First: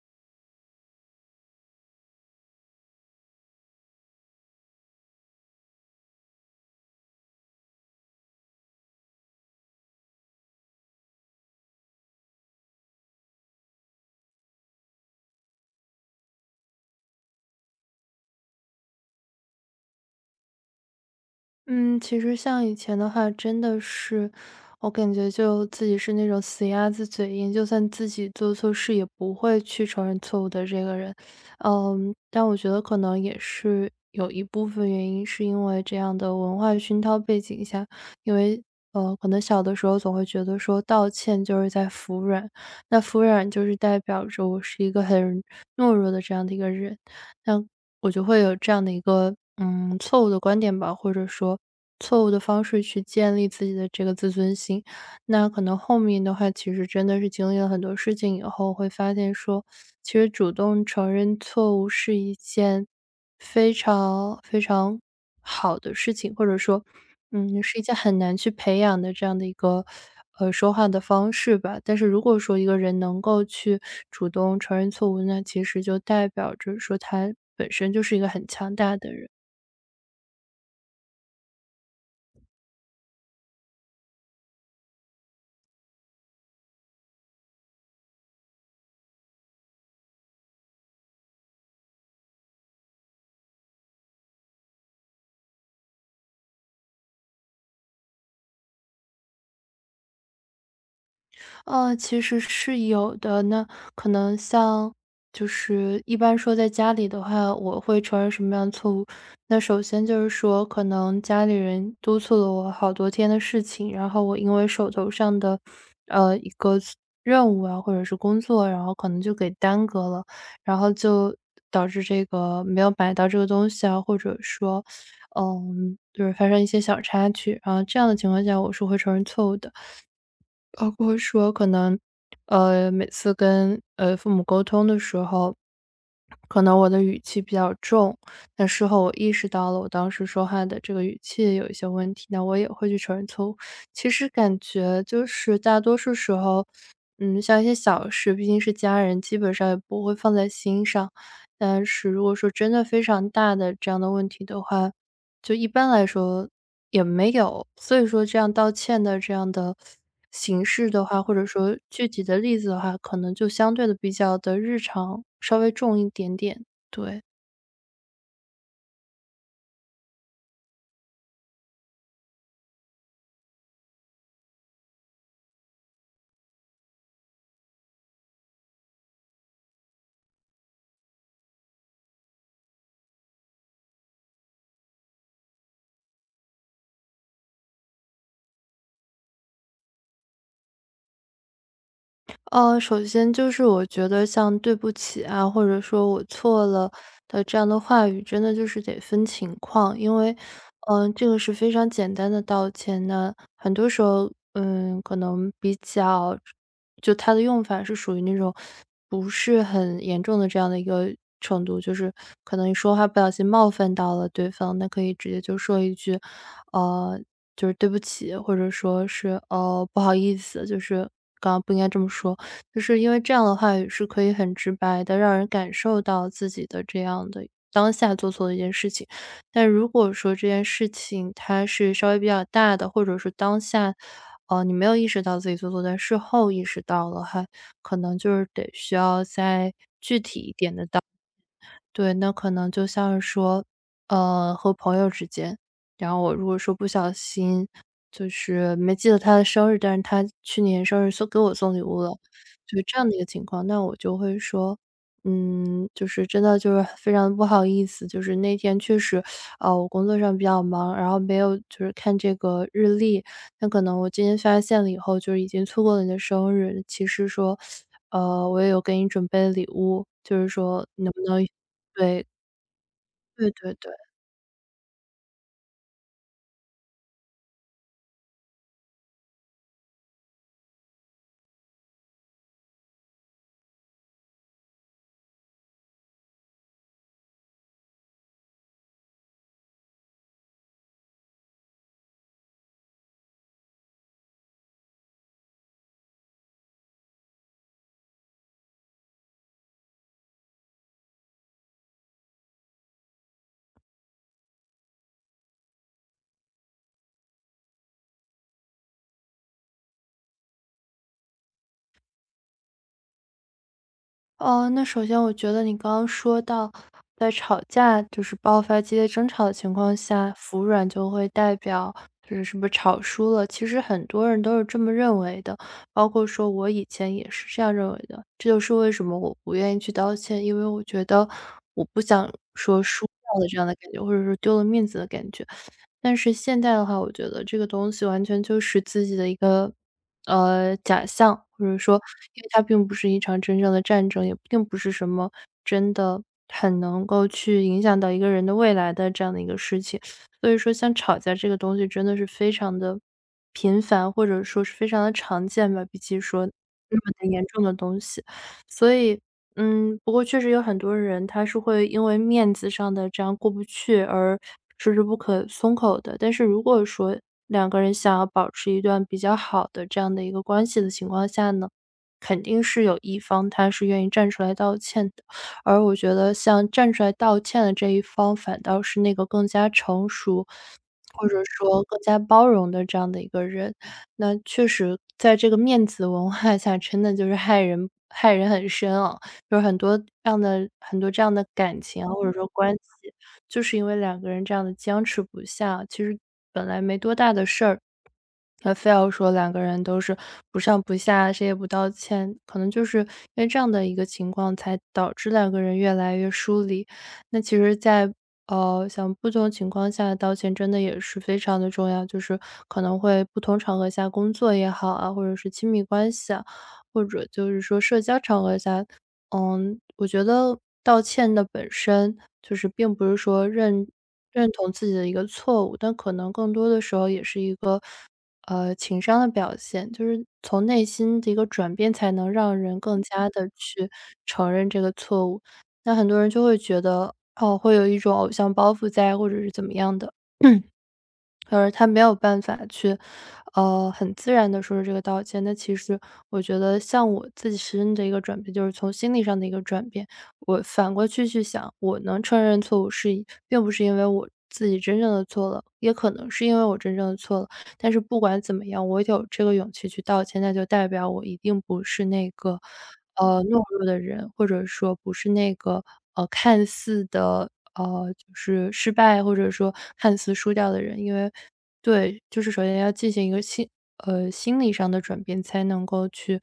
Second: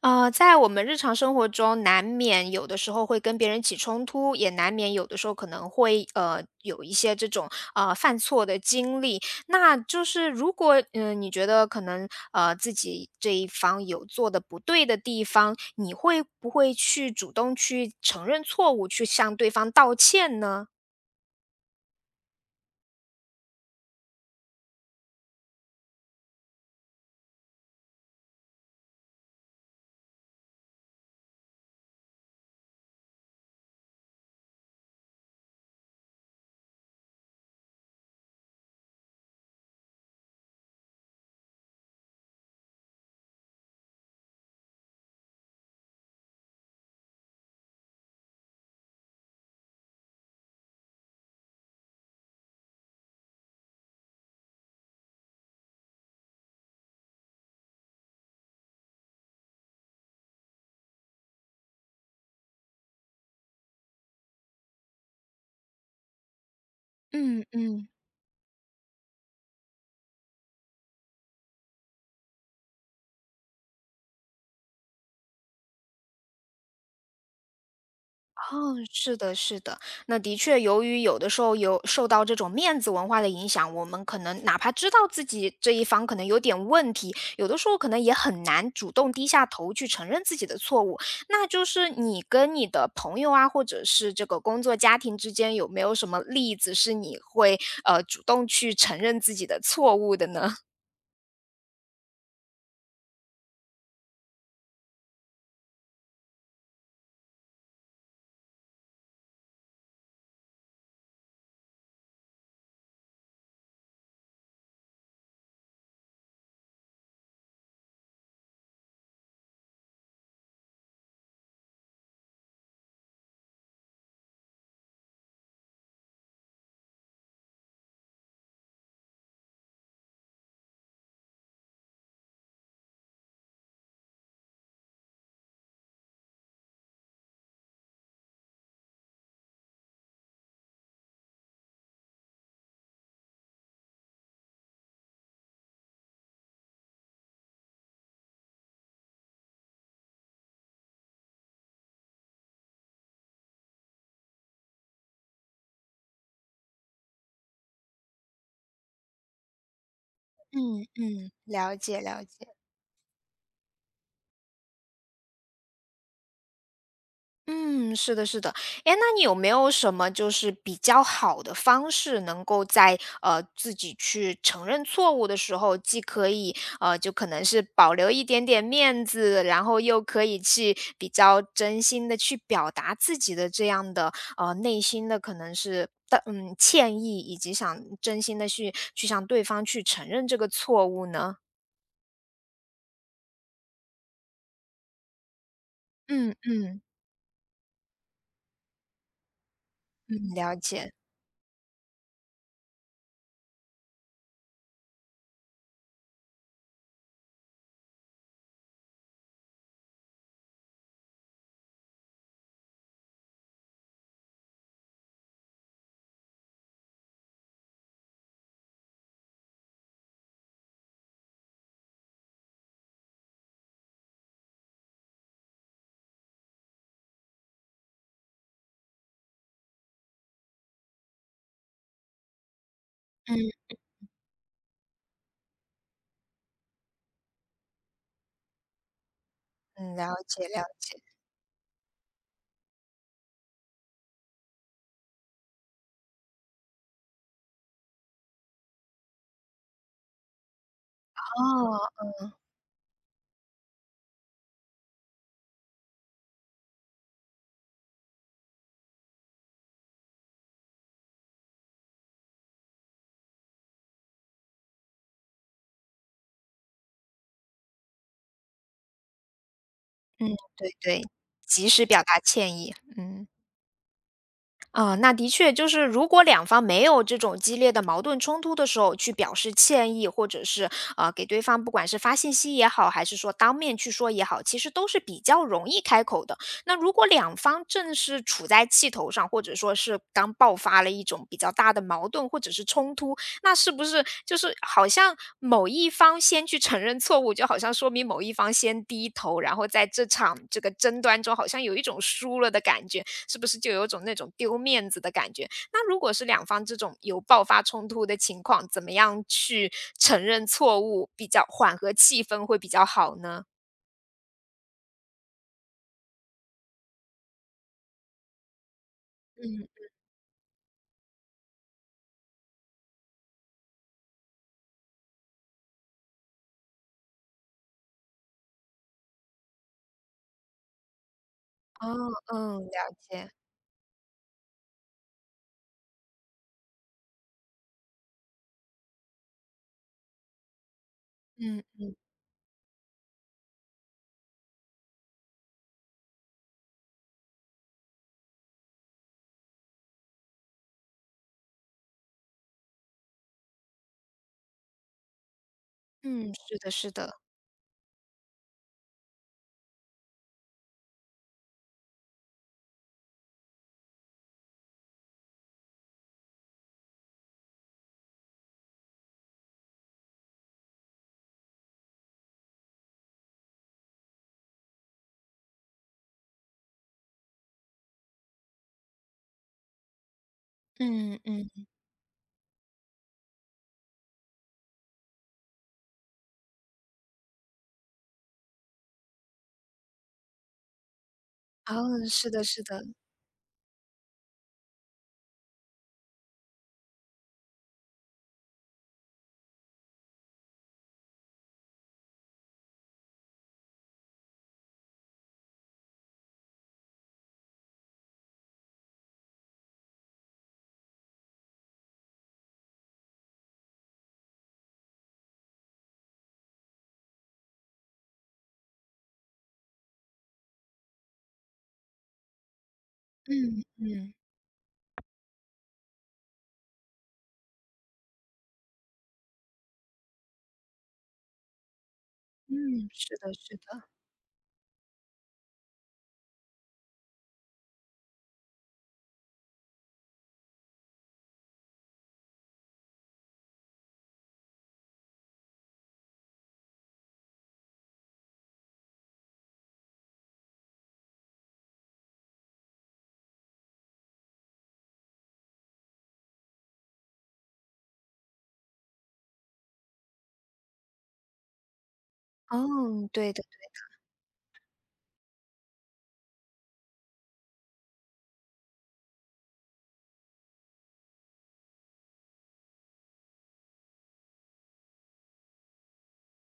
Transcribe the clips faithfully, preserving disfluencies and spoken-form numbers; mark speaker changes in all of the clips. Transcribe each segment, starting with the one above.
Speaker 1: 呃，在我们日常生活中，难免有的时候会跟别人起冲突，也难免有的时候可能会呃有一些这种呃犯错的经历。那就是如果嗯、呃你觉得可能呃自己这一方有做的不对的地方，你会不会去主动去承认错误，去向对方道歉呢？
Speaker 2: 嗯，其实像以前的话，真的是我感觉就自己是那种死鸭子嘴硬，就算自己做错事也不会去承认错误的这个人。嗯，但我觉得可能也是有一部分原因是因为这样的文化熏陶背景下，因为呃，可能小的时候总会觉得说道歉就是在服软，那服软就是代表着我是一个很懦弱的这样的一个人。那我就会有这样的一个，嗯，错误的观点吧，或者说错误的方式去建立自己的这个自尊心。那可能后面的话，其实真的是经历了很多事情以后，会发现说，其实主动承认错误是一件非常非常好的事情，或者说，
Speaker 1: 嗯
Speaker 2: 嗯，是一
Speaker 1: 嗯。
Speaker 2: 件很难去培养的这样的一个呃说话的方式吧。但是如果说一个人能够去主动承认错误，那其实就代表着说他本身就是一个很强
Speaker 1: 哦，
Speaker 2: 大的
Speaker 1: 是
Speaker 2: 人。
Speaker 1: 的，是的，那的确，由于有的时候有受到这种面子文化的影响，我们可能哪怕知道自己这一方可能有点问题，有的时候可能也很难主动低下头去承认自己的错误。那就是你跟你的朋友啊，或者是这个工作、家庭之间，有没有什么例子是你会呃主动去承认自己的错误的呢？
Speaker 2: 呃，其实是有的。那可能像就是一般说在家里的话，我会承认什么样的错误？那首先就是说，可能家里人督促了我好多天的事情，然后我因为手头上的呃一个任务啊，或者是工作，然后可能就给耽搁了，然后就导致这个没有买到这个东西啊，或者说，嗯，就是发生一些小插曲。然后这样的情况下，我是会承认错误的。包括说可能，呃，每次跟，呃，父母沟通的时候，可能我的语气比较重，那事后我意识到了我当时说话的这个语气有一些问题，那我也会去承认错误。其实感觉就是大多数时候，嗯，像一些小事，毕竟是家人，基本上也不会放在心上。但是如果说真的非常大的这样的问题的话，就一般来说也没有，所以说这样道歉的这样的形
Speaker 1: 嗯
Speaker 2: 式的话，
Speaker 1: 嗯，
Speaker 2: 或者
Speaker 1: 了
Speaker 2: 说
Speaker 1: 解
Speaker 2: 具体
Speaker 1: 了
Speaker 2: 的
Speaker 1: 解。
Speaker 2: 例子的话，可能就相对的比较的日常，稍微重一点点，对。
Speaker 1: 嗯，是的，是的。哎，那你有没有什么就是比较好的方式，能够在呃自己去承认错误的时候，既可以呃就可能是保留一点点面子，然后又可以去比较真心的去表达自己的这样的呃内心的可能是的嗯歉意，以及想真心的去去向对方去承认这个错误呢？
Speaker 2: 呃，首先就是我觉得像“对不起”啊，或者说“我
Speaker 1: 嗯
Speaker 2: 错
Speaker 1: 嗯
Speaker 2: 了”的这样的话语，真的就是得分情况。因为，
Speaker 1: 嗯，了解，
Speaker 2: 嗯、这个是非常简单的道歉呢，那很多时候，嗯，可能比较，就它的用法是属于那种不是很严重的这样的一个程度，就是可能你说话不小心冒犯到了对方，那可以直接就说一句，呃，就是对不起，或者说是哦、不好意思，就是刚刚不应该这么说。就是因为这样的话语是可以很直白的让人感受到自己的这样的当下做错的一件事情。但如果说这件事情它是稍微比较大的，或者是
Speaker 1: 嗯
Speaker 2: 当下，呃，你没有意识到自己做错，但事后意识到了，还可能就是得需要在。
Speaker 1: 嗯，了解了解。
Speaker 2: 对，那可能就像是说，呃，和朋友之间，然后我如果说不小心，就是没记得他的生日，但是他去年生日送给我送礼
Speaker 1: 哦。
Speaker 2: 物了，就这样的一个情况，那我就会说，嗯，就是真的就是非常不好意思，就是那天确实，呃，我工作上比较忙，然后没有就是看这个日历，那可能我今天发现了以后，就是已经错过了你的生日，其实说。呃，我也有给你准备礼物，
Speaker 1: 嗯，
Speaker 2: 就是
Speaker 1: 对
Speaker 2: 说
Speaker 1: 对，
Speaker 2: 能不能
Speaker 1: 及时表达
Speaker 2: 对，
Speaker 1: 歉意，嗯。
Speaker 2: 对对对。
Speaker 1: 啊，那的确就是，如果两方没有这种激烈的矛盾冲突的时候，去表示歉意，或者是呃给对方，不管是发信息也好，还是说当面去说也好，其实都是比较容易开口的。那如果两方正是处在气头上，或者说是刚爆发了一种比较大的矛盾或者是冲突，那是不是就是好像某一方先去承认错误，就好像说明某一方先低头，然后在这场这个争端中好像有一种输了的感觉？是不是就有种那种丢面子的感觉？那如果是两方这种有爆发冲突的情况，怎么样去承认错误，比较缓和气氛会比较好呢？
Speaker 2: 哦，那首先我觉得你刚刚说到，在吵架就是爆发激烈争吵的
Speaker 1: 嗯，
Speaker 2: 情况下，服软就会代表就是什么吵输了。其实很多人都是这么认为的，包括说我以前也是这样认为的。这就是为什么我不愿意去道歉，因为我觉得我
Speaker 1: 哦，
Speaker 2: 不想
Speaker 1: 嗯，
Speaker 2: 说
Speaker 1: 了
Speaker 2: 输
Speaker 1: 解，
Speaker 2: 掉了这样的感觉，或者说丢了面子的感觉。但是现在的话，我觉得这个东西完全就是自己的一个，呃，假象，
Speaker 1: 嗯
Speaker 2: 或者说因为它并不是一场真正的战争，也并不是什么真的很能够去影响到一个人的未来的这样的一个事情。所以说像吵架这个东西真的是非常的频繁，或者说是非常的常见吧，比起
Speaker 1: 嗯，
Speaker 2: 说
Speaker 1: 是的，是
Speaker 2: 那么
Speaker 1: 的，
Speaker 2: 的严重的东西。所以嗯，不过确实有很多人，他是会因为面子上的这样过不去而迟迟不肯松口的。但是如果说两个人想要保持一段比较好的这样的一个关系的情况下呢，肯定是有一方他是愿意站出来道歉的。而我觉得像站出来道歉的这一方，反倒是那个更加成熟，
Speaker 1: 嗯
Speaker 2: 或者
Speaker 1: 嗯，
Speaker 2: 说更加包容的这样的一个人。那确实在这个面子文化下，真的就是害人害人很深啊。就是很多这样的很多这样的感情
Speaker 1: 哦，
Speaker 2: 啊或
Speaker 1: 是
Speaker 2: 者
Speaker 1: 的，
Speaker 2: 说
Speaker 1: 是
Speaker 2: 关系，
Speaker 1: 的，
Speaker 2: 就是因为两个人这样的僵持不下，其实本来没多大的事儿，那非要说两个人都是不上不下，谁也不道歉，可能就是因为这样的一个情况，才导致两个人越来越疏离。那其实在，呃，像不同情况下道歉真的也是非常的重要，就是可能会不同场合下，工作也好啊，或者是亲密关系啊，或者就是说社交场合下，嗯，我觉得道歉的本身就是并不是说
Speaker 1: 嗯
Speaker 2: 认
Speaker 1: 嗯
Speaker 2: 认同自己的一个错误，但可能更多的时候也是一个呃情商的表现，就是从内心的一个转变，才能
Speaker 1: 嗯，
Speaker 2: 让人更
Speaker 1: 是
Speaker 2: 加
Speaker 1: 的，
Speaker 2: 的
Speaker 1: 是的，
Speaker 2: 去承认这个错误。那很多人就会觉得，哦，会有一种偶像包袱在，或者是怎么样的。而他没有办法去，呃，很自然的说出这个道歉。那其实我觉得像我自身的一个转变，就是从心理上的一个转变。我反过去去想，我能承认错误是并不是因为我自己真正的错了，也可能是因为我真正的错了。但是不管怎么样，我有这个勇气去道歉，那就代表我一定不是那个，
Speaker 1: 哦，对
Speaker 2: 呃，
Speaker 1: 的。
Speaker 2: 懦弱的人，或者说不是那个，呃，看似的，呃，就是失败或者说看似输掉的人。因为对，就是首先要进行一个心呃，心理上的转变，才能够去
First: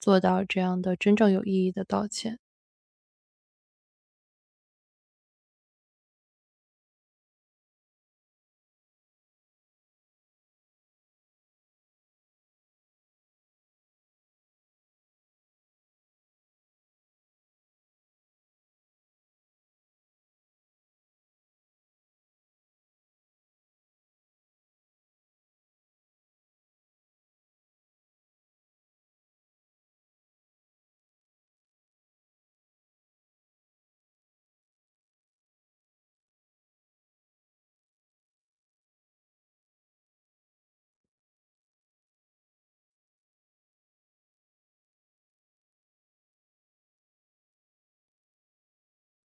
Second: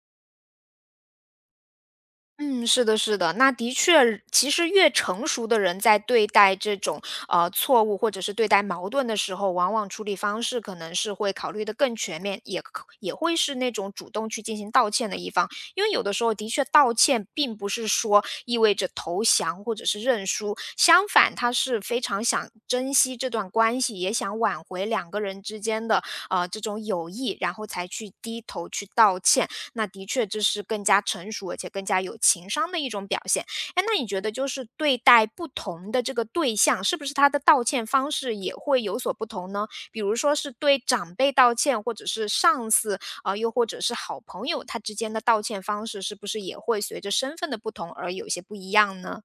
Speaker 2: 做到这样的真正有意义的道歉。
Speaker 1: 嗯，是的，是的，那的确，其实越成熟的人在对待这种呃错误或者是对待矛盾的时候，往往处理方式可能是会考虑的更全面，也可也会是那种主动去进行道歉的一方，因为有的时候的确道歉并不是说意味着投降或者是认输，相反，他是非常想珍惜这段关系，也想挽回两个人之间的呃这种友谊，然后才去低头去道歉。那的确这是更加成熟，而且更加有情商的一种表现。哎，那你觉得就是对待不同的这个对象，是不是他的道歉方式也会有所不同呢？比如说是对长辈道歉，或者是上司啊、呃又或者是好朋友，他之间的道歉方式是不是也会随着身份的不同而有些不一样呢？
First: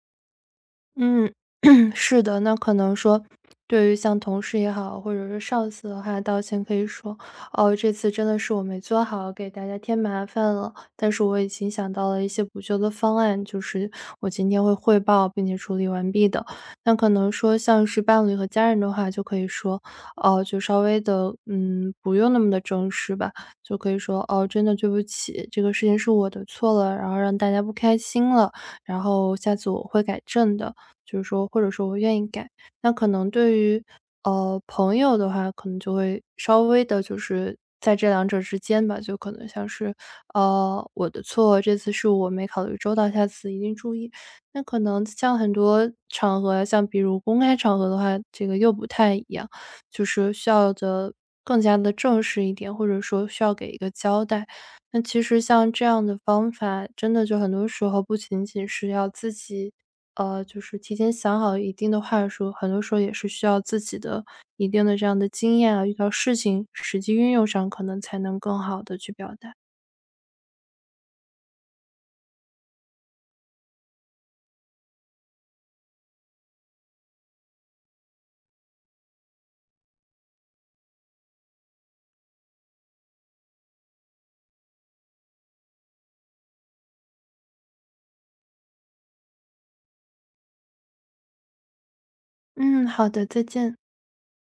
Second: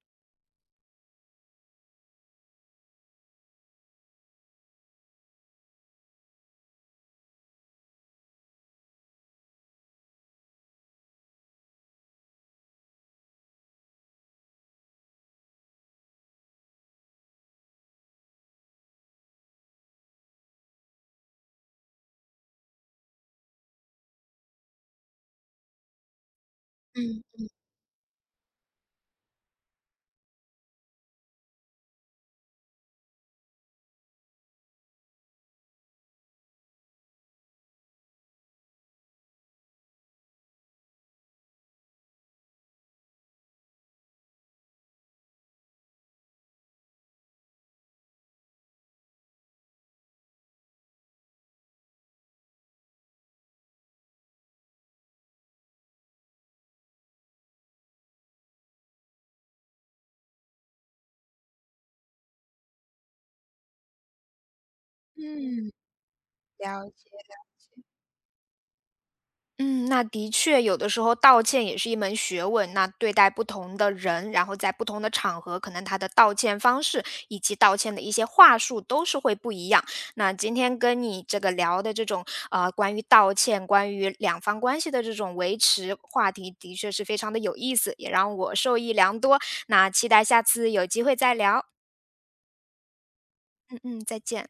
Speaker 2: 嗯，是的，那可能说，对于像同事也好，或者是上司的话，道歉可以说，哦，这次真的是我没做好，给大家添麻烦了。但是我已经想到了一些补救的方案，就是我今天会汇报并且处理完毕的。那可能说像是伴侣和家人的话，就可以说，哦，就稍微的，嗯，不用那么的正式吧，就可以说，哦，真的对不起，这个事情是我的错了，然后
Speaker 1: 嗯
Speaker 2: 让大家不开心了，然后下次我会改正的。就是说或者说我愿意改。那可能对于，呃，朋友的话，可能就会稍微的，就是在这两者之间吧，就可能像是，呃，我的错，这次是我没考虑周到，下次一定注意。那可能像很多场合，像比如公开场合的话，这个又不太一样，就是需要的更加的正式一点，或者说需要给一个交代。那其实像这样的方法，真的就很多时候不仅仅是要自己呃，就是提前想好一定的话术，很多时候也是需要自己的一定的这样的经
Speaker 1: 嗯，
Speaker 2: 验啊，遇到事情
Speaker 1: 了
Speaker 2: 实
Speaker 1: 解。
Speaker 2: 际运用上，可能才能更好的去表达。
Speaker 1: 嗯，那的确，有的时候道歉也是一门学问。那对待不同的人，然后在不同的场合，可能他的道歉方式以及道歉的一些话术都是会不一样。那今天跟你这个聊的这种啊，关于道歉、关于两方关系的这种维持话题，的确是非常的有意思，也让我受益良多。那期待下次有机会再聊。
Speaker 2: 嗯，好的，再见。
Speaker 1: 嗯嗯，再见。